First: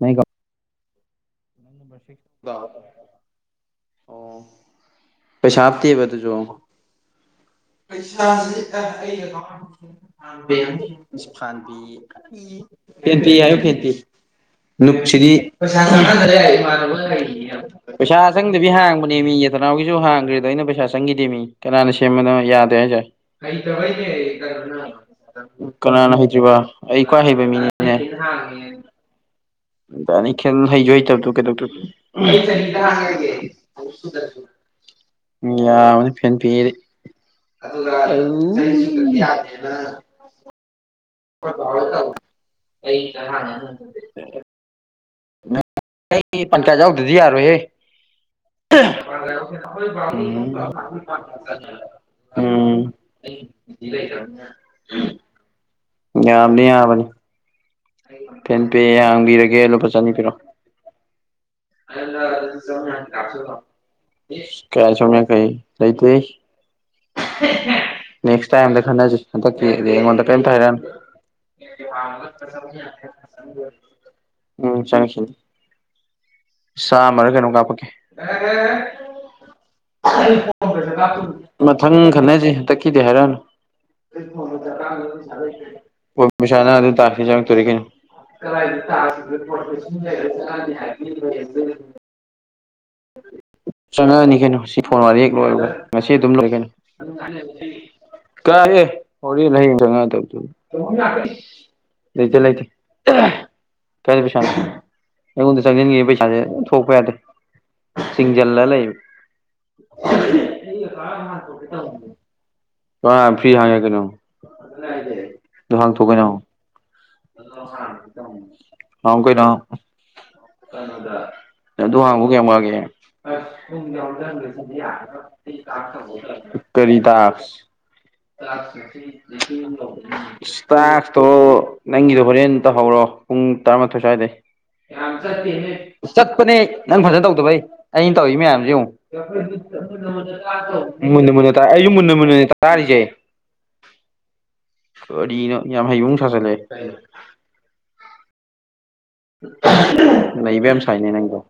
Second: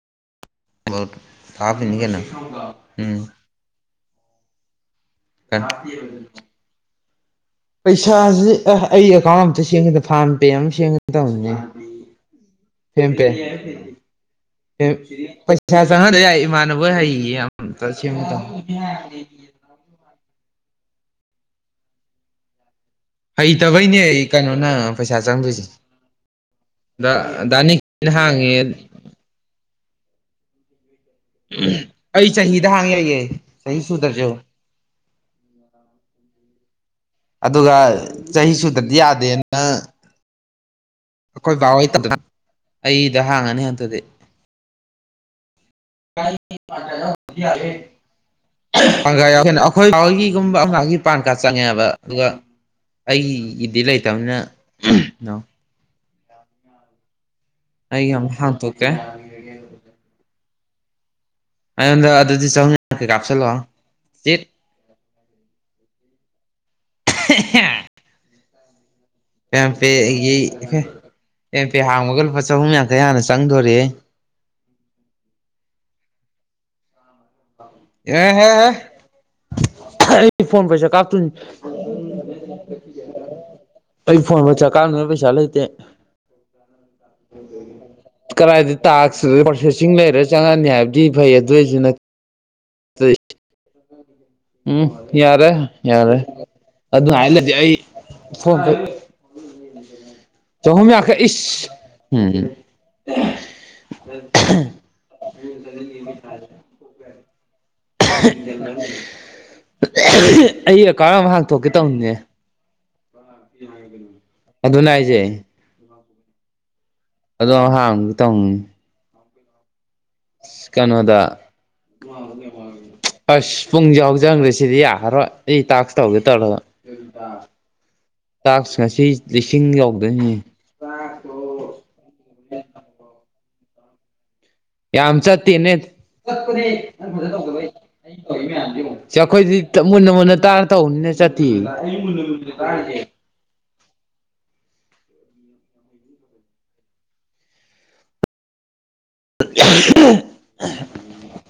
ꯅ ꯀ ꯊꯥꯕꯅꯤ ꯀꯅ ꯎꯝ ꯑꯣ ꯄꯩꯁꯥꯞꯇꯤꯕꯗꯨꯖꯣ ꯩꯁꯥꯟꯕꯤ ꯄꯩꯁꯥꯁꯤ ꯑꯩ ꯑꯦꯀꯥꯎꯟ ꯑꯝꯇ ꯁꯦꯝꯒꯦꯗ ꯐꯥꯔꯝ ꯄꯦ ꯑꯃ ꯁꯦꯝꯒꯦ ꯇꯧꯅꯤꯅꯦ ꯐꯦꯝ ꯄꯦ ꯐꯦꯇ ꯌꯥ ꯐꯦꯇ ꯅꯨꯁꯤꯔꯤ ꯄꯩꯁꯥ ꯆꯪꯍꯟꯗ ꯌꯥꯏ ꯏꯃꯥꯟꯅꯕ ꯍꯩꯌꯦ ꯑꯝꯇ ꯁꯦꯝꯒꯦ ꯑ ꯆꯪꯗꯕꯤ ꯇꯧꯅꯤ ꯍꯥꯡꯕꯅꯦ ꯃꯤ ꯌꯦꯇꯅꯥꯎꯒꯤꯁꯨ ꯍꯥꯡꯈ꯭ꯔꯦꯗ ꯑꯩꯅ ꯄꯩ ꯁꯪꯒꯤꯗꯤ ꯃꯤ ꯀꯅꯥꯅ ꯁꯦꯝꯕꯅꯣ ꯌꯥꯗꯦ ꯍꯥꯏꯁꯦ ꯍꯩꯇꯕꯩꯅꯦ ꯀꯩꯅꯣꯅ ꯄꯩꯁꯥ ꯆꯪꯗꯣꯏꯁꯦ ꯀꯅꯥꯅ ꯍꯩꯇ꯭ꯔꯤꯕ ꯑꯩ ꯗ ꯈ꯭ꯋꯥꯏ ꯍꯩꯕ ꯃꯤꯅꯤꯅꯦ ꯗꯥꯅꯤꯛꯅ ꯍꯥꯡꯉꯦ ꯅꯤ ꯈ ꯊꯖꯣꯏ ꯑꯩ ꯆꯍꯤꯗ ꯍꯥꯡ ꯌꯥꯏꯌꯦ ꯀꯊ ꯆꯍꯤ ꯁꯨꯗ꯭ꯔꯁꯨ ꯇ ꯌꯥꯅꯤ ꯑꯗꯨꯒ ꯐꯔ ꯆꯍꯤ ꯁꯨꯗ꯭ꯔꯗꯤ ꯎ ꯌꯥꯗꯦꯅ ꯌꯥꯗ ꯑꯩꯈꯣꯏ ꯚꯕꯥ ꯍꯩꯇꯗꯅ ꯑꯩꯗ ꯍꯥꯡꯉꯅꯤ ꯍꯟꯇꯗꯤ ꯀ ꯑꯩ ꯄꯥꯟ ꯀꯥꯔꯗ ꯪ ꯌꯥꯎꯗꯗꯤ ꯌꯥꯎ ꯌꯥꯔꯣꯏꯍꯦ ꯎꯝ ꯑꯩꯈꯣꯏꯣꯏꯒꯤꯒꯨꯝꯕ ꯑꯒꯤ ꯄꯥꯟ ꯀꯥꯔꯗ ꯆꯪꯉꯦꯕ ꯑꯗꯨꯒ ꯎꯝ ꯑꯩꯒꯤ ꯒꯤꯗꯤ ꯂꯩꯇꯕꯅꯤꯅ ꯌꯥꯝꯗꯤ ꯌꯥꯕꯅꯤ ꯑꯩꯒꯤ ꯑꯃꯨꯛ ꯐꯦꯟ ꯄꯦ ꯍꯥꯡꯇꯣꯛꯀꯦ ꯍꯥꯡꯕꯤꯔꯒꯦ ꯂꯨꯄꯥ ꯆꯅꯤ ꯄꯤꯔꯣ ꯑꯩꯉꯣꯟꯗ ꯑꯗꯨꯗꯤ ꯆꯪꯅꯤ ꯀꯩ ꯀꯥꯞꯁꯤꯜꯂꯣ ꯀꯌꯥ ꯁꯅ ꯀꯩ ꯂꯩ ꯇ ꯅꯁ ꯇꯥꯏꯝꯗ ꯈꯟꯅꯁꯤ ꯍꯟꯗꯛ ꯑꯦꯝ ꯑꯩꯉꯣꯟꯗ ꯀꯔꯤꯝꯇ ꯄꯦꯒꯤ ꯍꯥꯏꯔ ꯑꯦꯝ ꯄꯦ ꯍꯥꯡꯕꯒ ꯂꯨꯄꯥ ꯆꯍꯨꯝ ꯌꯥꯡꯈꯩ ꯍꯥꯟꯅ ꯆꯪꯗꯣꯔꯦꯍꯦ ꯎꯝ ꯆꯉꯁꯤ ꯆꯥꯃ ꯀꯩꯅꯣꯝ ꯀꯥꯞꯄꯛꯀꯦ ꯑꯦꯍꯦꯍꯦ ꯑꯩ ꯐꯣꯟ ꯄꯩꯁꯥ ꯀꯥꯞꯇꯣꯏꯅꯤ ꯃꯊꯪ ꯈꯟꯅꯁꯤ ꯍꯟꯇꯛꯈꯤꯗꯦ ꯍꯥꯏꯔꯛꯑꯅꯨ ꯑꯩ ꯐꯣꯟ ꯄꯩꯁꯥ ꯀꯥꯞꯅꯕ ꯄꯩꯁꯥ ꯂꯩꯇꯦ ꯁꯅ ꯑꯗꯨ ꯑꯗꯨ ꯇꯥ ꯇꯧꯔꯀꯅꯤ ꯀꯗꯥꯏꯗ ꯇꯥꯛꯁꯤ ꯄ꯭ꯔꯣꯁꯦꯁꯤꯡ ꯂꯩꯔ ꯆꯪꯉꯅꯤ ꯍꯥꯏꯕꯗꯤ ꯐꯩ ꯑꯗꯨꯏꯁꯨ ꯅ ꯇ ꯆꯪꯉꯛꯑꯅꯤ ꯀꯩꯅꯣ ꯁꯤ ꯐꯣꯟ ꯋꯥꯔꯤ ꯍꯦꯛ ꯂꯣꯏꯕ ꯉꯁꯤ ꯌꯥꯔꯦ ꯑꯗꯨꯝ ꯂꯣꯏ ꯀꯩꯅꯣ ꯑꯗꯨ ꯍꯥꯏ ꯂꯩꯔꯗꯤ ꯑꯩ ꯐꯣꯟ ꯀꯥꯏꯑꯦ ꯍꯧꯔꯤ ꯆꯪꯉ ꯇ ꯆꯍꯨꯝ ꯌꯥꯡꯈꯩ ꯏꯁ ꯂꯩꯇ ꯎꯝ ꯂꯩꯇꯦ ꯀꯔꯤ ꯄꯩꯁꯥꯅꯣ [unintelligible] ꯑꯩꯉꯣꯟꯗ ꯆꯪꯁꯤꯟꯒꯤꯕ ꯄꯩꯁꯥꯁꯦ ꯊꯣꯛꯄ ꯌꯥꯗꯦ ꯆꯤꯡꯖꯜ ꯂ ꯂꯩ ꯑꯩ ꯑꯦꯀꯥꯎꯟ ꯑꯃ ꯍꯥꯡꯇꯣꯛꯀꯦ [unintelligible] ꯇꯧꯅꯦ [unintelligible] ꯐ꯭ꯔꯤ ꯍꯥꯡꯉꯦ ꯀꯩꯅꯣ ꯑꯗꯨꯅ ꯍꯥꯏꯁꯦ [unintelligible] ꯗꯣ ꯍꯥꯡꯇꯣꯛꯑꯣ ꯀꯩꯅꯣ ꯑꯗꯣ ꯍꯥꯡꯒꯦ ꯇꯧꯅꯤ [unintelligible] ꯍ [unintelligible] ꯀꯩꯅꯣ ꯀꯩꯅꯣꯗ [unintelligible] ꯑꯦ ꯑꯗꯨ ꯍꯥꯡꯕꯨ ꯀꯌꯥꯝ ꯋꯥꯒꯦ ꯑꯁ ꯄꯨꯡꯁꯦ ꯍꯧꯖꯤꯟꯈ꯭ꯔꯦ ꯁꯤꯗꯤ ꯌꯥꯔꯔꯣꯏ ꯑꯩ ꯇꯥꯛꯁ ꯇꯧꯒꯦ ꯇꯧꯔꯒ [unintelligible] ꯀꯔꯤ ꯇꯥꯛꯁ [unintelligible] ꯇꯥꯛꯁ ꯉꯁꯤ ꯂꯤꯁꯤꯡ ꯌꯧꯗꯣꯏꯅꯤ ꯇꯥꯛꯁꯇꯣ ꯅꯪꯒꯤꯗꯣ ꯍꯣꯔꯦꯟ ꯇꯧꯍꯧꯔꯣ ꯄꯨꯡ ꯇꯔꯥꯃꯥꯊꯣꯏ ꯁ꯭ꯋꯥꯏꯗꯩ ꯌꯥꯝ ꯆꯠꯇꯦꯅꯦ [unintelligible] ꯆꯠꯄꯅꯦ ꯅꯪ ꯐꯖꯅ ꯇꯧꯗꯕꯩ ꯑꯩꯅ ꯇꯧꯏ ꯃꯌꯥꯝꯖꯦ ꯌꯦꯡꯉꯣ ꯁꯤ ꯑꯩꯈꯣꯏꯗꯤ ꯃꯨꯟꯅ ꯃꯨꯟꯅ ꯇꯥꯔ [unintelligible] ꯇꯧꯕꯅꯤꯅ ꯃꯨꯟꯅ ꯆꯠꯇꯦ ꯃꯨꯟꯅ ꯇꯥ ꯑꯩꯁꯨ ꯃꯨꯟꯅ ꯃꯨꯟꯅ [unintelligible] ꯇꯥꯔꯤꯖꯦ ꯀꯔꯤꯅꯣ ꯌꯥꯝ ꯍꯩꯕ ꯑꯃꯨꯛꯕ ꯁꯥꯖꯤꯜꯂꯛꯑꯦ [unintelligible] ꯅꯩꯕ ꯌꯥꯝ ꯁꯥꯏꯅꯦ ꯅꯪꯗꯣ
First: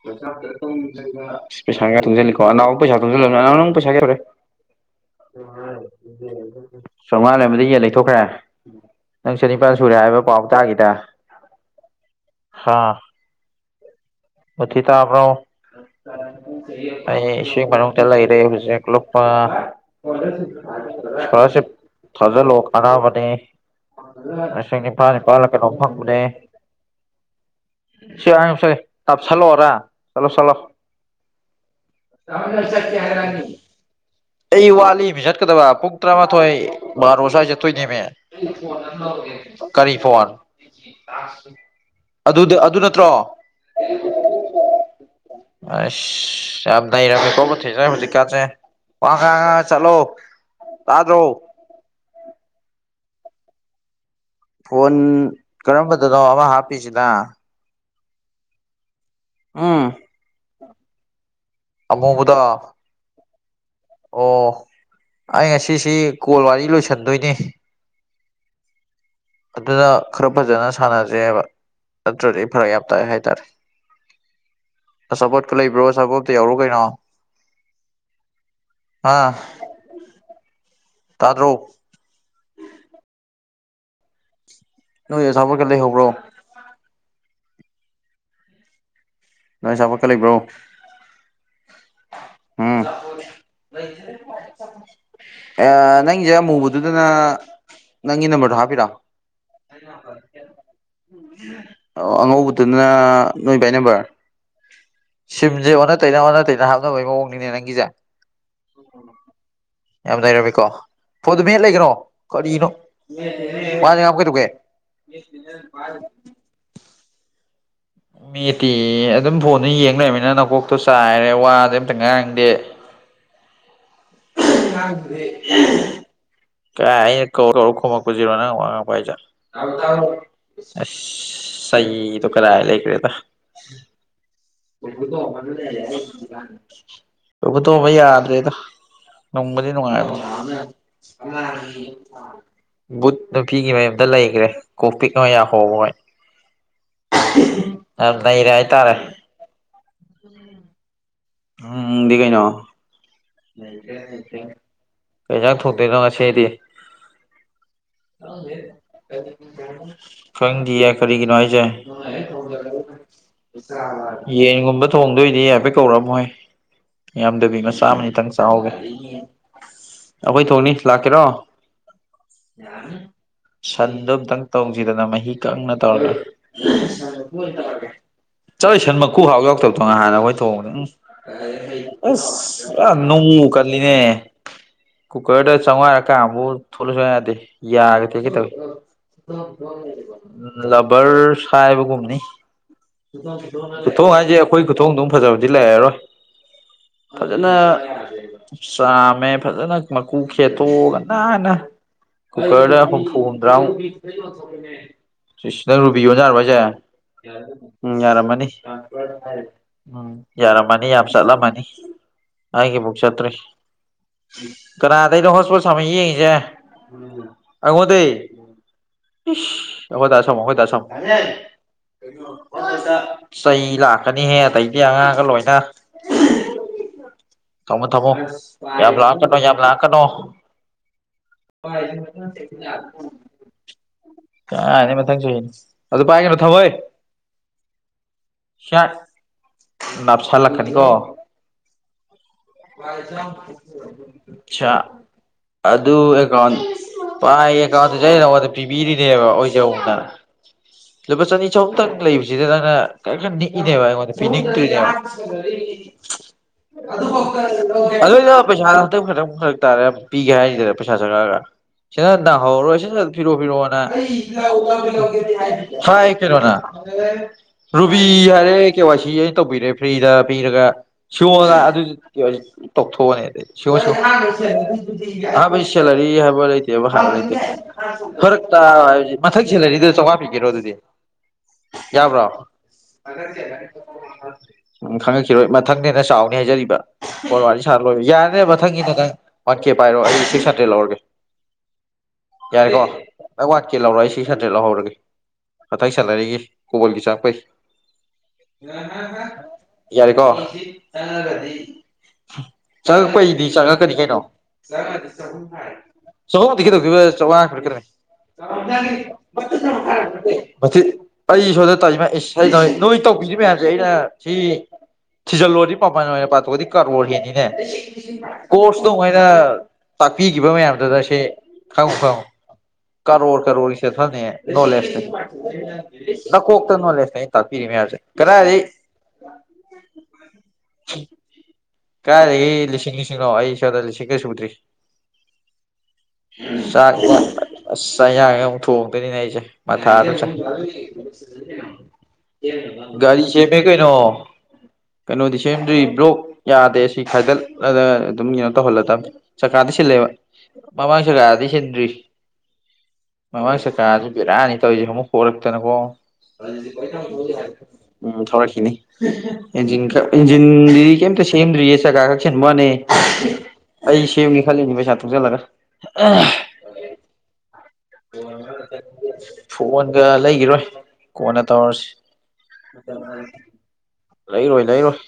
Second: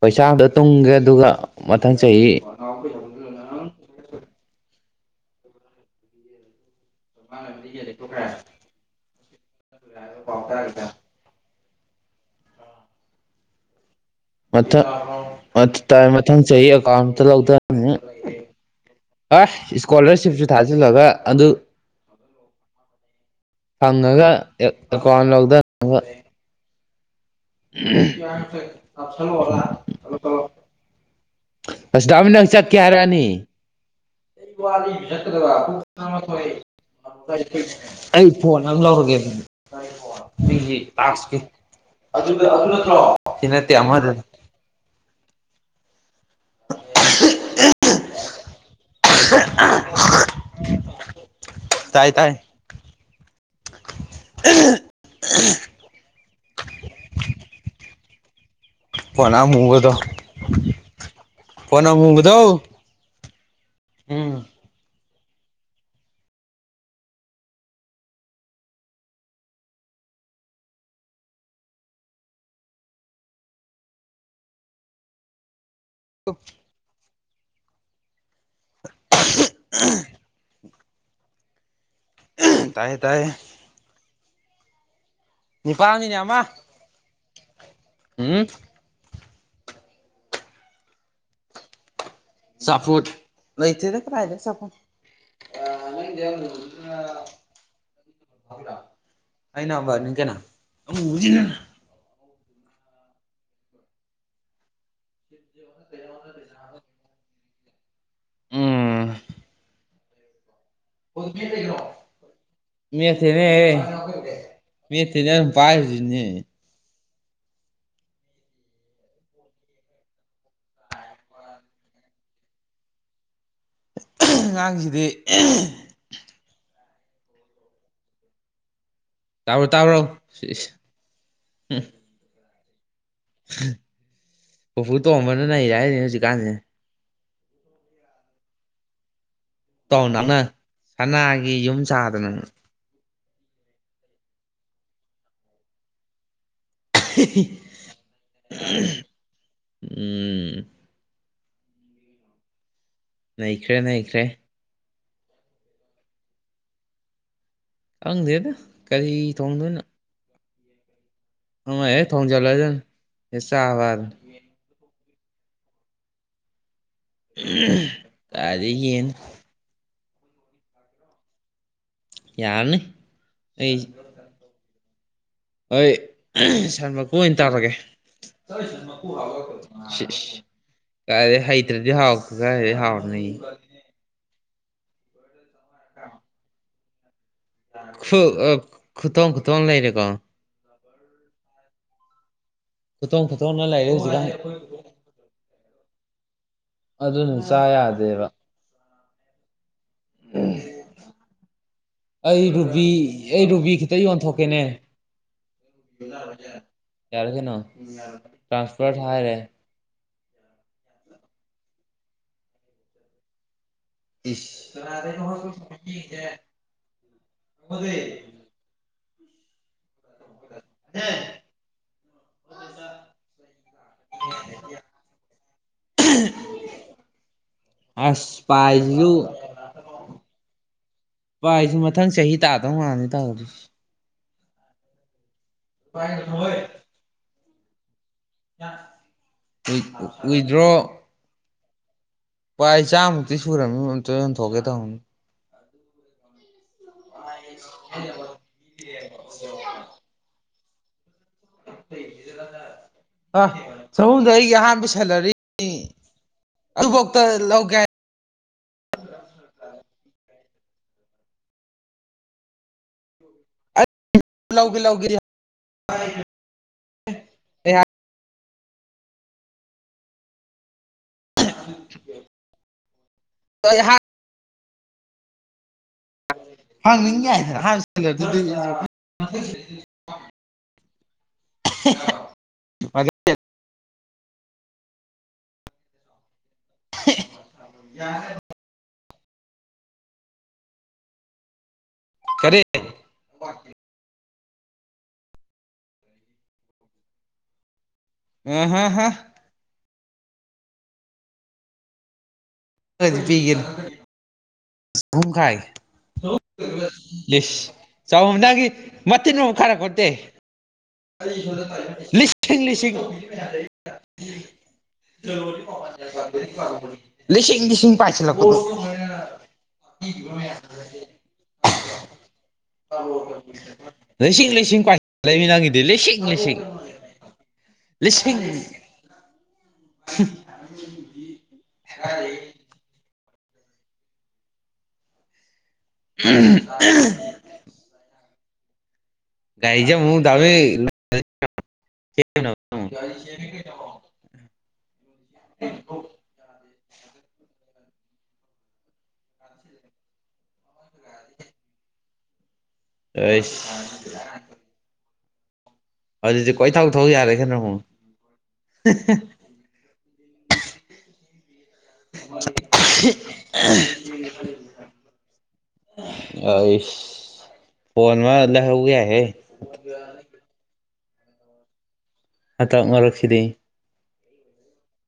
ꯄꯩꯁꯥ ꯑꯝꯇ ꯇꯨꯡꯒꯦ ꯑꯗꯨꯒ ꯃꯊꯪ ꯆꯍꯤ [unintelligible] [unintelligible] [inaudible] ꯆꯥꯝꯉꯥ ꯂꯩꯔꯝꯕꯗꯩ ꯌꯦꯟ ꯂꯩꯊꯣꯛꯈ꯭ꯔꯦ [unintelligible] ꯅꯪ ꯆꯅꯤꯄꯥꯟ ꯁꯨꯔꯦ ꯍꯥꯏꯕ ꯄꯥꯎ ꯇꯥꯒꯤꯗꯥ ꯍꯥ ꯃꯊꯪ [unintelligible] [unintelligible] ꯃꯊꯪ ꯆꯍꯤ ꯑꯦꯀꯥꯎꯟ ꯑꯝꯇ ꯑꯩ ꯏꯁꯤꯡ ꯂꯧꯊꯅꯤ ꯃꯅꯨꯡꯗ ꯂꯩꯔꯦ ꯍꯧꯖꯤꯛ ꯂꯨꯞꯄ ꯑ ꯏꯁꯀꯣꯂꯥꯔꯁꯤꯞꯁꯨ ꯊꯥꯖꯤꯜꯂꯒ ꯑꯗꯨ ꯁ꯭ꯀꯣꯂꯔꯁꯤꯞ ꯊꯥꯖꯤꯜꯂꯣ ꯀꯥꯟꯅꯕꯅꯦ ꯐꯪꯉꯒ ꯂꯤꯁꯤꯡ ꯅꯤꯄꯥꯜ ꯑꯦꯀꯥꯎꯟ ꯅꯤꯄꯥꯜꯂ ꯀꯩꯅꯣꯝ ꯂꯧꯊꯅꯕ ꯐꯪꯕꯅꯦ [unintelligible] ꯆꯂꯣ ꯆꯂꯣ ꯑꯁꯗꯥꯃꯤ ꯅꯪ ꯇꯃꯅ ꯆꯠꯀꯦ ꯆꯠ ꯍꯥꯏꯔꯅꯤ ꯍꯥꯏꯔꯛꯑꯅꯤ [unintelligible] ꯑꯩ ꯋꯥꯠꯂꯤ ꯃꯤ ꯆꯠꯀꯗꯕ ꯄꯨꯡ ꯇꯔꯥꯃꯥꯊꯣꯏ ꯕꯥꯔꯣ ꯁ꯭ꯋꯥꯏ ꯆꯠꯇꯣꯏꯅꯦꯃꯤ [unintelligible] [unintelligible] ꯐꯣꯟ [unintelligible] ꯥꯇꯥꯛꯁꯀꯤ ꯑꯗꯨꯗ ꯑꯗꯨ ꯅꯠꯇ꯭ꯔꯣ [unintelligible] ꯁꯤ ꯅꯠꯇꯦ ꯑꯃꯗꯅ [inaudible] [unintelligible] ꯌꯥꯝ ꯅꯩꯔꯝꯃꯦ ꯀꯣ ꯃꯨꯊꯤꯁꯦ [unintelligible] ꯍꯧꯖꯤꯛꯀꯥꯟꯁꯦ ꯋꯥ ꯉ ꯉ ꯆꯠꯂꯣ ꯇꯥꯗ꯭ꯔꯣ ꯇꯥꯏ ꯇꯥꯏ [inaudible] ꯐꯣꯟ ꯀꯔꯝꯕꯗꯅꯣ ꯑꯃ ꯍꯥꯞꯄꯤꯖꯤꯅꯥ ꯐꯣꯟ ꯎꯝ ꯑꯃꯨꯕꯗꯣ ꯐꯣꯟ ꯑꯃꯨꯕꯗꯣ ꯎꯝ ꯑꯣ ꯑꯩ ꯉꯁꯤꯁꯤ ꯀꯣꯜ ꯋꯥꯔꯤ ꯂꯣꯏꯁꯟꯗꯣꯏꯅꯤ ꯑꯗꯨꯅ ꯈꯔ ꯐꯖꯅ ꯁꯥꯟꯅ ꯁꯦꯕ ꯅꯠꯇ꯭ꯔꯗꯤ ꯑꯩ ꯐꯔꯛ ꯌꯥꯝ ꯇꯥꯏ ꯍꯥꯏ ꯇꯥꯔꯦ ꯑꯆꯥꯄꯣꯠꯀ ꯂꯩꯕ꯭ꯔꯣ ꯑꯆꯥꯄꯣꯠ ꯑꯝꯇ ꯌꯥꯎꯔꯛꯑꯣ ꯀꯩꯅꯣ ꯑꯥ ꯇꯥꯗ꯭ꯔꯣ [unintelligible] ꯇꯥꯏꯌꯦ ꯇꯥꯏꯌꯦ ꯅꯣꯏ ꯑꯆꯥꯥꯄꯣꯠꯀ ꯂꯩꯍꯧꯕ꯭ꯔꯣ ꯅꯤꯄꯥꯝꯅꯤꯅꯦ ꯑꯃ ꯎꯝ ꯅꯣꯏ ꯑꯆꯥꯄꯣꯠꯀ ꯂꯩꯕ꯭ꯔꯣ ꯎꯝ ꯆꯥꯐꯨꯠ ꯂꯩꯇꯦꯗꯥ ꯀꯔꯥꯏꯗꯩ ꯑꯆꯥꯄꯣꯠꯅꯣ [unintelligible] ꯅꯪꯒꯤꯁꯦ ꯑꯃꯨꯕꯗꯨꯗꯅ ꯅꯪꯒꯤ ꯅꯝꯕꯔꯗꯣ ꯍꯥꯞꯄꯤꯔꯣ ꯑꯩ ꯅꯝꯕꯔꯅꯤ ꯀꯩꯅꯣ ꯑꯃꯨꯕꯁꯤꯅ [unintelligible] ꯑꯉꯧꯕ [unintelligible] [unintelligible] ꯑꯗꯨꯅ ꯅꯣꯏ ꯕꯥꯏ ꯅꯝꯕꯔ ꯁꯤꯝꯁꯦ ꯑꯣꯟꯅ ꯇꯩꯅ ꯑꯣꯟꯅ ꯇꯩꯅ ꯍꯥꯞꯅꯕꯒꯤ ꯃꯑꯣꯡꯅꯤꯅꯦ ꯅꯪ ꯒꯤꯖꯦ ꯎꯝ ꯌꯥꯝ ꯅꯩꯔꯝꯃꯦꯀꯣ ꯐꯣꯟꯗꯨ ꯃꯦꯠ ꯂꯩꯒꯅꯣ ꯀꯔꯤꯅꯣ [unintelligible] ꯋꯥꯖꯦ ꯉꯥꯡꯕ ꯀꯩꯗꯧꯒꯦ ꯃꯦꯠꯇꯦ ꯅꯪꯅ ꯄꯥꯏꯕꯖꯤꯅꯅꯦ ꯃꯦꯠꯇꯤ ꯑꯗꯨꯝ ꯐꯣꯟꯗ ꯌꯦꯡ ꯂꯩꯃꯤꯅ ꯅꯀꯣꯛꯇꯣ ꯆꯥꯏꯔꯦ ꯋꯥꯗꯤ ꯑꯝꯇ ꯉꯥꯏꯔꯥꯡꯗꯦ [unintelligible] ꯑꯉꯥꯡꯁꯤꯗꯤ ꯍꯥꯏꯦ ꯀꯥꯏ ꯀꯔꯈꯃ ꯀꯖꯤꯔ ꯄꯖ ꯇꯥꯕ꯭ꯔꯣ ꯇꯥꯕ꯭ꯔꯣ ꯁꯤ ꯏꯁ ꯑ ꯎꯝ ꯁꯗ ꯈꯔꯂ ꯏꯈ ꯄꯨꯄꯨ ꯇꯣꯝꯕꯅ ꯅꯩꯔꯦ ꯍꯥꯏꯔꯤꯅꯦ ꯍꯧꯖꯤꯛꯀꯥꯟꯁꯦ ꯎꯕꯛꯇꯕ ꯌꯥꯗꯔꯦꯗ ꯅꯨꯡꯕꯨꯗꯤ ꯇꯥꯎ ꯅꯨꯡꯉꯥꯏꯕ ꯅꯥꯎꯅ ꯁꯅꯥꯒꯤ ꯌꯨꯝ ꯁꯥꯗꯅ ꯠ ꯅꯨꯄꯤꯤꯒꯤ ꯃꯌꯨꯝꯗ ꯂꯩꯈ꯭ꯔꯦ ꯀꯣꯛꯄꯤꯛꯅ ꯌꯥꯍꯣꯕ ꯍꯣꯏ ꯑꯗ ꯏꯔꯦ ꯍꯥꯏ ꯇꯔꯦ ꯎꯝ ꯎꯝꯗꯤꯒꯩꯅ ꯅꯈ꯭ꯔꯦ ꯅꯈ꯭ꯔꯦ ꯀꯩꯁꯥꯛ ꯊꯣꯛꯇꯣꯏꯅꯣ ꯉꯁꯤꯗꯤ ꯈꯪꯗꯦꯗ ꯀꯔꯤ ꯊꯣꯡꯗꯣꯏꯅꯣ ꯈꯪꯗꯌꯦ ꯀꯔꯤꯒꯤꯅꯣ ꯍꯥꯏꯁꯦ ꯑꯃ ꯍꯦꯛ ꯊꯣꯡꯖꯤꯜꯂꯗꯝꯅꯤ ꯍꯦꯛ ꯆꯥꯕ ꯌꯦꯟꯒꯨꯝꯕ ꯊꯣꯡꯗꯣꯏꯗꯤ ꯌꯥꯐꯦꯠ ꯀꯧꯔꯛꯑꯃꯍꯣꯏ ꯌꯥꯝꯗꯕꯤ ꯃꯆꯥ ꯑꯃꯅꯤꯅꯤꯇꯪ ꯆꯥꯎꯍꯒꯦ ꯀꯥꯏꯗꯩ ꯌꯦꯟ ꯑꯩꯈꯣꯏ ꯊꯣꯡꯅꯤ ꯂꯥꯛꯀꯦꯔꯣ ꯌꯥꯔꯅꯤ ꯑꯩ ꯁꯟꯗꯣ ꯑꯝꯇꯪ ꯇꯧꯁꯤ ꯁꯤꯗꯅ ꯃꯍꯤ ꯀꯪꯅ ꯍꯣꯏ ꯇꯧꯒ ꯁꯟ ꯃꯀꯨ ꯑꯣꯏꯅ ꯇꯧꯔꯒꯦ ꯆꯧ ꯁꯟ ꯃꯀꯨ ꯍꯥꯎ ꯌꯥꯎꯗꯕꯗꯧ ꯍꯥꯏꯥꯟꯅ ꯁꯤꯁ ꯑꯩꯈꯣꯏ ꯊꯣꯡꯕꯗ ꯀꯥꯏꯗꯩ ꯍꯩꯇ꯭ꯔꯗꯤ ꯎ ꯍꯥꯎ ꯀꯥꯏꯗꯩ ꯑꯁ ꯍꯥꯎꯅꯤ ꯅꯅꯨꯡ ꯀꯂꯤꯅꯦ ꯀꯨꯀꯔꯗ ꯆꯥꯝꯋꯥꯥꯏꯔꯀꯥꯟꯕꯨ ꯊꯣꯛꯂꯁꯨ ꯌꯥꯗꯦ ꯌꯥꯒꯦ ꯈꯨ ꯀ ꯇꯧ ꯑ ꯈꯨꯊꯣꯡ ꯈꯨꯊꯣꯡ ꯂꯩꯔꯦꯀꯣ ꯕꯔ ꯁ ꯍꯥꯏꯕꯒꯨꯝꯅꯤ ꯈꯨꯊꯣꯡ ꯈꯨꯊꯣꯡꯅ ꯂꯩꯔꯦ ꯈꯨꯊꯣꯡ ꯍꯧꯖꯤꯛꯀꯥꯟ ꯍꯥꯏꯁꯦ ꯑꯩꯈꯣꯏ ꯈꯨꯊꯣꯡꯗꯨꯝ ꯐꯖꯕꯗꯤ ꯂꯩꯔꯣꯏ ꯑꯗꯨꯅ ꯆ ꯌꯥꯗꯦꯕ ꯆꯥꯝꯃꯦ ꯐꯖꯅ ꯃꯀꯨ ꯈꯦꯠꯇꯣꯛꯑꯒ ꯅꯥꯟꯅ ꯑꯩ ꯀꯨꯀꯔꯗ ꯔꯨꯕꯤ ꯍꯨꯝꯐꯨ ꯑꯩ ꯍꯨꯝꯗ꯭ꯔꯥꯎ ꯔꯨꯕꯤ ꯈꯤꯇ ꯌꯣꯟꯊꯣꯛꯀꯦꯅꯦ ꯁꯤꯁꯅꯪ ꯔꯨꯕꯤꯌꯣꯅꯖꯔ ꯍꯥꯏꯁꯦ ꯌꯥꯔꯦ ꯀꯩꯅꯣ ꯎꯝ ꯑꯔꯃꯅꯤ ꯇ꯭ꯔꯥꯟꯁꯐꯔ ꯍꯥꯏꯔꯦ ꯎꯝ ꯌꯥꯔꯝꯃꯅꯤ ꯌꯥꯝ ꯆꯠꯂꯝꯃꯅꯤ ꯑꯩꯒꯤꯕꯨꯛ ꯆꯠꯇ꯭ꯔꯤ ꯏꯁ ꯀꯅꯥꯗ ꯑꯩꯅꯣ ꯍꯣꯁꯄꯤꯣꯜ ꯁꯥꯃ ꯌꯦꯡꯉꯁꯦ ꯑꯉꯗ ꯍ ꯇꯁꯣꯝ ꯇꯁꯣꯝ ꯆꯩ ꯂꯥꯛꯀꯅꯤꯍꯦ ꯑꯗꯩꯗꯤ ꯑꯉꯥꯡꯒ ꯂꯣꯏꯅ ꯊꯃꯣ ꯊꯃꯣ ꯑꯁ ꯌꯥꯕ꯭ꯂ ꯄꯥꯏꯁꯤꯁꯨ ꯀꯣ ꯌꯥꯕ꯭ꯂ ꯀꯣ ꯚ ꯑꯩꯁꯨ ꯃꯊꯪ ꯆꯍꯤ ꯇꯥꯗꯧ ꯃꯜꯅꯤ ꯇꯧꯔꯗꯤ ꯀꯥꯏꯅꯤ ꯃꯊꯪꯁꯨꯨꯅꯤ ꯑꯗꯨ ꯄꯥꯏꯒꯅꯣ ꯊꯝ ꯍꯣꯏ ꯁꯤꯌꯥ ꯋꯤꯗ꯭ꯔꯣ ꯅꯅꯥꯥꯞꯁꯜꯂꯛꯀꯅꯤꯀꯣ ꯄꯥꯏ ꯆꯥꯃꯨꯛꯇꯤ ꯁꯨꯔꯝꯅꯤ ꯑꯝꯇ ꯌꯣꯟꯊꯣꯛꯀꯦ ꯑꯆꯥ ꯇꯧꯅꯤ ꯑꯗꯨ ꯑꯦꯀꯥꯎꯟ ꯄꯥꯏ ꯑꯦꯀꯥꯎꯟꯗꯨꯁ ꯅꯉꯣꯟꯗ ꯄꯤꯕꯤꯔꯤꯅꯦꯕ ꯑꯣꯏꯖꯧꯅꯅ ꯂꯨꯄꯥ ꯆꯅꯤ ꯆꯍꯨꯝꯛꯇꯪ ꯂꯩꯕꯁꯤꯗ ꯅꯪꯅ ꯈꯔ ꯈꯔ ꯑ ꯅꯤꯏꯅꯦꯕ ꯑꯩꯉꯣꯟꯗ ꯁꯣꯝꯗ ꯑꯩꯒꯤ ꯑꯍꯥꯟꯕ ꯄꯤꯅꯤꯡꯗꯣꯏꯅꯦꯕ ꯁꯦꯂꯔꯤ ꯑꯗꯨꯐꯧꯇ ꯂꯧꯒꯦ ꯑꯗꯨ ꯄꯩꯁꯥꯗ ꯍꯇꯪꯛꯇꯪ ꯐꯛ ꯇꯥꯔꯦ ꯄꯤꯒꯦ ꯍꯥꯏꯔꯤꯁꯤꯗ ꯄꯩꯁꯥ ꯆꯪꯉꯛꯑꯒ ꯁꯤꯅ ꯗꯍꯣꯔꯣꯏꯁꯦ ꯐꯔꯣ ꯐꯤꯣ ꯂꯧꯒꯦ ꯂꯧꯒꯦ ꯍꯥꯏ ꯀꯩꯅꯣꯅꯥ ꯔꯨꯕꯤ ꯍꯥꯏꯔ ꯑꯔꯦ ꯀꯦ ꯋꯥꯏ ꯁꯤ ꯑꯩꯅ ꯇꯧꯕꯤꯔꯦ ꯐ꯭ꯔꯤꯗ ꯄꯤꯔꯒ ꯁꯤꯣꯉꯒ ꯑꯗꯨꯦ ꯇꯊꯣꯛ ꯁꯨꯕꯩ ꯆꯂꯔꯤ ꯍꯥꯏ ꯐꯕ ꯂꯩꯇꯦꯕ ꯍ ꯍꯪꯅꯤꯡ ꯂꯩꯇꯦ ꯌꯥꯏꯗꯅ ꯑꯍꯥꯟꯕ ꯁꯦꯂꯔꯤꯗꯨꯗꯤ ꯐꯔꯛꯥ ꯃꯊꯛ ꯁꯦꯂꯔꯤꯗꯨꯗ ꯆꯝꯉꯥꯛꯄꯤꯤꯒꯦꯔꯣ ꯑꯗꯨꯗꯤ ꯌꯥꯕ꯭ꯔꯣ ꯎꯝ ꯈꯪꯉꯛꯈꯤꯔꯣꯏ ꯃꯊꯪꯅꯦꯅ ꯆꯥꯎꯅꯤ ꯍꯥꯏꯖꯔꯤꯕ ꯋꯥꯔꯤ ꯁꯥꯔ ꯂꯣꯏ ꯌꯥꯔꯅꯦ ꯃꯊꯪꯒꯤ ꯅ ꯅꯪ ꯋꯥꯟ ꯀꯦ ꯄꯥꯏꯔꯣ ꯑꯩ ꯁꯤꯛꯁ ꯍꯟꯗ꯭ꯔꯦꯗ ꯂꯧꯔꯒꯦ ꯀꯔꯤ ꯌꯥꯔꯦꯀꯣ ꯑꯩ ꯋꯥꯠꯀꯦ ꯂꯧꯔ ꯑꯩꯁꯤ ꯊ꯭ꯔꯤ ꯍꯟꯗ꯭ꯔꯦꯗ ꯂꯧꯍꯧꯔꯒꯦ ꯃꯊꯪ ꯁꯥꯟꯅꯔꯤꯒꯤ ꯀꯕꯜꯒꯤ ꯆꯥꯡ ꯐꯩ ꯑꯍꯥꯍꯥ ꯌꯥꯔꯦꯀꯣ ꯆꯪꯉꯛꯄ ꯈꯔꯗꯤ ꯑꯩꯗꯤ ꯄꯤꯒꯦꯅꯦ ꯆꯪꯉꯛꯀꯅꯤ ꯀꯩꯅꯣ ꯑꯍꯨꯝ ꯈꯥꯏꯒꯦ ꯆꯧ ꯊꯦꯗ ꯂꯤꯁ ꯆꯧꯉꯔ ꯆꯍꯨꯝꯗꯒꯤ ꯃꯇꯤꯟ ꯃꯨꯛ ꯈꯥꯏꯔꯛꯄꯣꯟꯇꯦ [unintelligible] ꯑꯩ ꯁꯣꯗ ꯇꯥꯏꯃ ꯂꯤꯁꯤꯡ ꯂꯤꯁꯤꯡ ꯅꯣꯏ ꯇꯧꯕꯤꯔꯤ ꯃꯌꯥꯝꯁꯦ ꯑꯩꯅ ꯁꯤ ꯊꯤꯖꯤꯜꯂꯣꯗꯤ ꯃꯕꯥꯅ ꯑꯣꯏꯅ ꯄꯥꯊꯣꯛꯒꯗꯤ ꯀꯔꯣ ꯍꯅꯤꯅꯦ ꯂꯤꯁꯤꯡ ꯂꯤꯁꯤꯡ ꯄꯥꯏꯁꯤꯜꯂꯛꯄꯗꯣ ꯀꯣꯔꯁꯇꯣꯉꯥꯏꯅ ꯇꯥꯛꯄꯤꯈꯤꯕ ꯃꯌꯥꯝꯗꯨꯗ ꯁꯦ ꯈꯪ ꯈꯪ ꯀꯔꯣꯔ ꯀꯔꯣꯔꯒꯤꯁꯦ ꯐꯅꯤ ꯂꯤꯁꯤꯡ ꯂꯤꯁꯤꯡ ꯅꯣꯂꯦꯖꯇ ꯄꯥꯏꯁꯤꯜꯂꯛꯏꯃꯤ ꯅꯪꯒꯤꯗꯤ ꯂꯤꯁꯤꯡ ꯂꯤꯁꯤꯡ ꯅꯀꯣꯛꯇ ꯅꯣꯂꯦꯖꯇꯩꯅ ꯇꯥꯛꯄꯤꯔꯤ ꯃ ꯂꯤꯁꯤꯡ ꯀꯗꯥꯔꯤ [inaudible] ꯀꯥꯏꯦ ꯂꯤꯁꯅꯤ ꯁꯤꯉꯣ ꯑꯩꯁꯗ ꯁꯤꯒꯁꯕꯨꯗ꯭ꯔꯤ ꯁ ꯊ ꯅꯤ ꯅ ꯆ ꯃꯊꯥ ꯒꯥꯔꯤꯖꯦ ꯑꯔ ꯑꯃꯨꯛ ꯗꯥ ꯍꯣꯏ ꯒꯥꯔꯤ ꯁꯦꯝꯃꯦ ꯀꯩꯅꯣ ꯀꯩꯅꯣꯗꯤ ꯁꯦꯝꯗ꯭ꯔꯤ ꯕ꯭ꯔꯣꯛ ꯌꯥꯗꯦ ꯁꯤ ꯈꯥꯏꯗꯠꯂꯒ ꯑꯗꯨꯝ ꯀꯩꯅꯣ ꯇꯧꯍꯜꯂꯗꯕ ꯆꯀꯥꯔꯗꯤ ꯁꯤꯜꯂꯦꯕ ꯃꯃꯥꯡꯁꯒ ꯑꯗꯤꯁꯗ꯭ꯔꯤꯁ ꯃꯉ ꯑꯩꯁ ꯁꯀꯥꯏ ꯑꯗꯨ ꯔꯥꯅꯤ ꯇꯧꯁꯦ ꯑꯃꯛ ꯄꯣꯔꯛꯇꯅꯀꯣ ꯑꯗꯨꯗꯤ ꯀꯣꯏꯊꯧ ꯊꯧ ꯌꯥꯔꯦ ꯀꯩꯅꯣ ꯑꯃꯨꯛ ꯎꯝ ꯊꯧꯔꯛꯈꯤꯅꯤ ꯏꯟꯖꯤꯟ ꯈꯛ ꯖꯤꯒꯤ ꯀꯦꯝꯇ ꯁꯦꯝꯗꯔꯤꯦ ꯆꯒꯥꯥ ꯈꯛꯁꯤꯟꯕꯅꯤ ꯑꯩ ꯁꯦꯝꯅꯤ ꯈꯜꯂꯤꯅꯦ ꯄꯩꯁꯥ ꯇ ꯊꯣꯛꯁꯜꯂꯒ ꯑꯩꯁ ꯐꯣꯟ ꯑꯃ ꯑ ꯂꯩꯍꯧ ꯌꯥꯏꯍꯦ ꯐꯣꯟꯒ ꯂꯩꯈꯤꯔꯣꯏ ꯀꯣꯟꯅ ꯇꯧꯔꯁꯤ ꯍꯥꯇꯥꯎ ꯃꯔꯛꯈꯤꯗꯦ ꯂꯩꯔꯣꯏ ꯂꯩꯔꯣꯏ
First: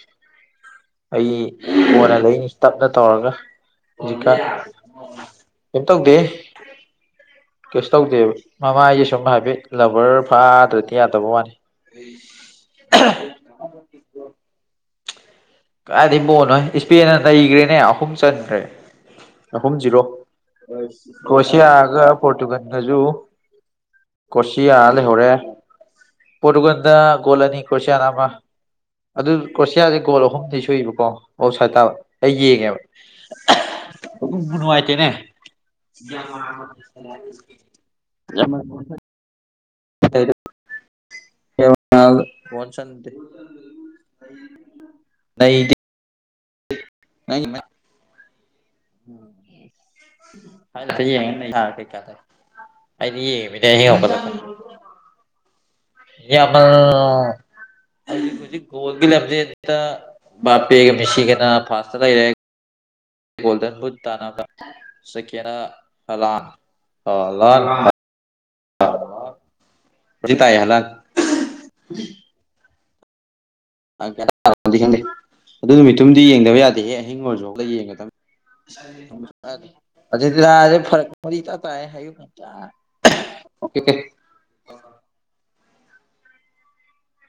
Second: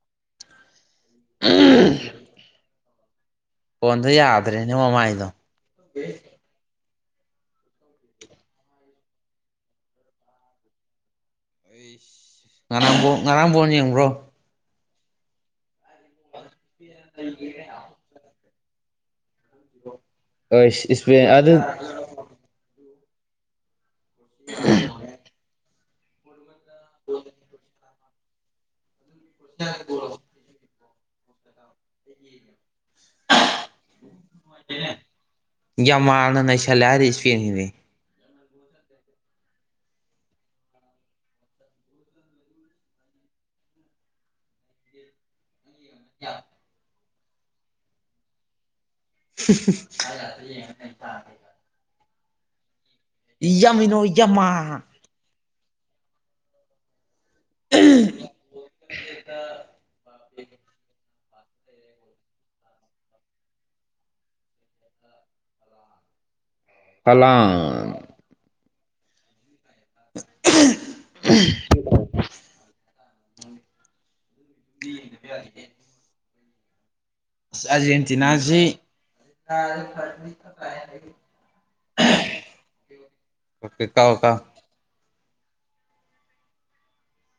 ꯑꯩ ꯀꯣꯟꯅ ꯂꯩꯅꯤ ꯇꯞꯅ ꯇꯧꯔꯒ ꯐꯣꯟꯗꯣ ꯍꯧꯖꯤꯀ ꯌꯥꯗ꯭ꯔꯦꯅꯦ ꯃꯃꯥꯏꯗꯣ ꯀꯝ ꯇꯧꯗꯦ ꯀꯩꯁꯨ ꯇꯧꯗꯦꯕ ꯃꯃꯥꯏꯁꯦ ꯁꯨꯝ ꯍꯥꯏꯐꯦꯠ ꯂꯕꯔ ꯐꯥꯗ꯭ꯔꯗꯤ ꯌꯥꯗꯕ ꯋꯥꯅꯤ ꯑꯩꯁ ꯉꯔꯥꯡ ꯉꯔꯥꯡ ꯐꯅ ꯌꯦꯡꯕ꯭ꯔꯣ ꯀꯥꯏꯗꯤꯕꯣ ꯅꯣꯏ ꯏꯁꯄꯦꯟꯅ ꯂꯩꯈ꯭ꯔꯦꯅꯦ ꯑꯍꯨꯝ ꯆꯟꯈ꯭ꯔꯦ ꯑꯍꯨꯝ ꯖꯤꯔꯣ ꯑꯣꯏꯁ ꯏꯁꯄꯦꯟ ꯑꯗꯨ ꯀ꯭ꯔꯣꯁꯤꯌꯥꯒ ꯄꯣꯔꯇꯨꯒꯜꯒꯁꯨ ꯀꯣꯁꯤꯌꯥ ꯂꯩꯍꯧꯔꯦ ꯄꯣꯔꯇꯨꯒꯥꯟꯗ ꯒꯣꯜ ꯑꯅꯤ ꯀ꯭ꯔꯣꯁꯤꯌꯥꯅ ꯑꯃ ꯑꯗꯨ ꯀ꯭ꯔꯣꯁꯤꯌꯥꯁ ꯒꯣꯜ ꯑꯍꯨꯝ ꯁꯨꯕꯀꯣ ꯑꯣꯎ ꯁꯥꯠ ꯇꯥꯕ ꯑꯩ ꯌꯦꯡꯉꯦꯕ ꯅꯨꯉꯥꯏꯇꯦꯅꯦ ꯌꯥꯝꯃꯥꯜꯅ ꯅꯩꯁꯜꯂꯦ ꯍꯥꯏꯔꯤ ꯏꯁꯄꯦꯟꯒꯤꯗꯤ ꯌꯥꯝ [inaudible] ꯍꯟꯁꯗꯤ [inaudible] ꯂꯩꯗꯤ [inaudible] ꯅ [inaudible] [inaudible] ꯀꯩꯀꯥꯗ ꯑꯩꯗꯤ [inaudible] ꯌꯥꯃꯤꯅꯣ ꯅꯦꯝꯕꯗ ꯌꯥꯝꯃꯥꯜ ꯌꯥꯃꯜ ꯀꯣꯜꯒꯤ ꯂꯥꯝꯖꯦꯜꯗ ꯕꯥꯄꯦ ꯀ ꯃꯤꯁꯤ ꯒꯅꯤ ꯑ ꯐꯥꯥꯁꯇ ꯂꯩꯔꯦ ꯒꯣꯜꯗꯟ ꯕꯨꯨꯠ ꯇꯥꯟꯅꯕ ꯁꯦꯐꯣꯟꯗ ꯍꯂꯥꯟꯗ ꯍꯥꯂꯥꯡ ꯍꯧꯖꯤ ꯇꯑ ꯍꯂ [inaudible] ꯈꯩ ꯑꯗꯨ ꯅꯨꯃꯤꯠꯇꯨꯝꯗꯤ ꯌꯦꯡꯗꯕ ꯌꯥꯗꯦꯍꯦ [inaudible] ꯑꯍꯤꯡ ꯑꯣꯏꯔꯁꯨ ꯑꯁ ꯍꯧꯒꯠꯂꯒ ꯌꯦꯟꯒꯗꯧꯅꯤ ꯑꯥꯔꯖꯦꯟꯇꯤꯅꯥꯁꯤ ꯑꯔꯒꯦꯟꯇꯤꯅꯥꯁꯤ ꯐꯔꯛ ꯃꯔꯤ ꯏꯇꯥ ꯇꯥꯏꯍꯦ [inaudible] ꯑꯣ ꯀꯦ ꯀꯥ ꯑꯣ ꯀꯥ [inaudible]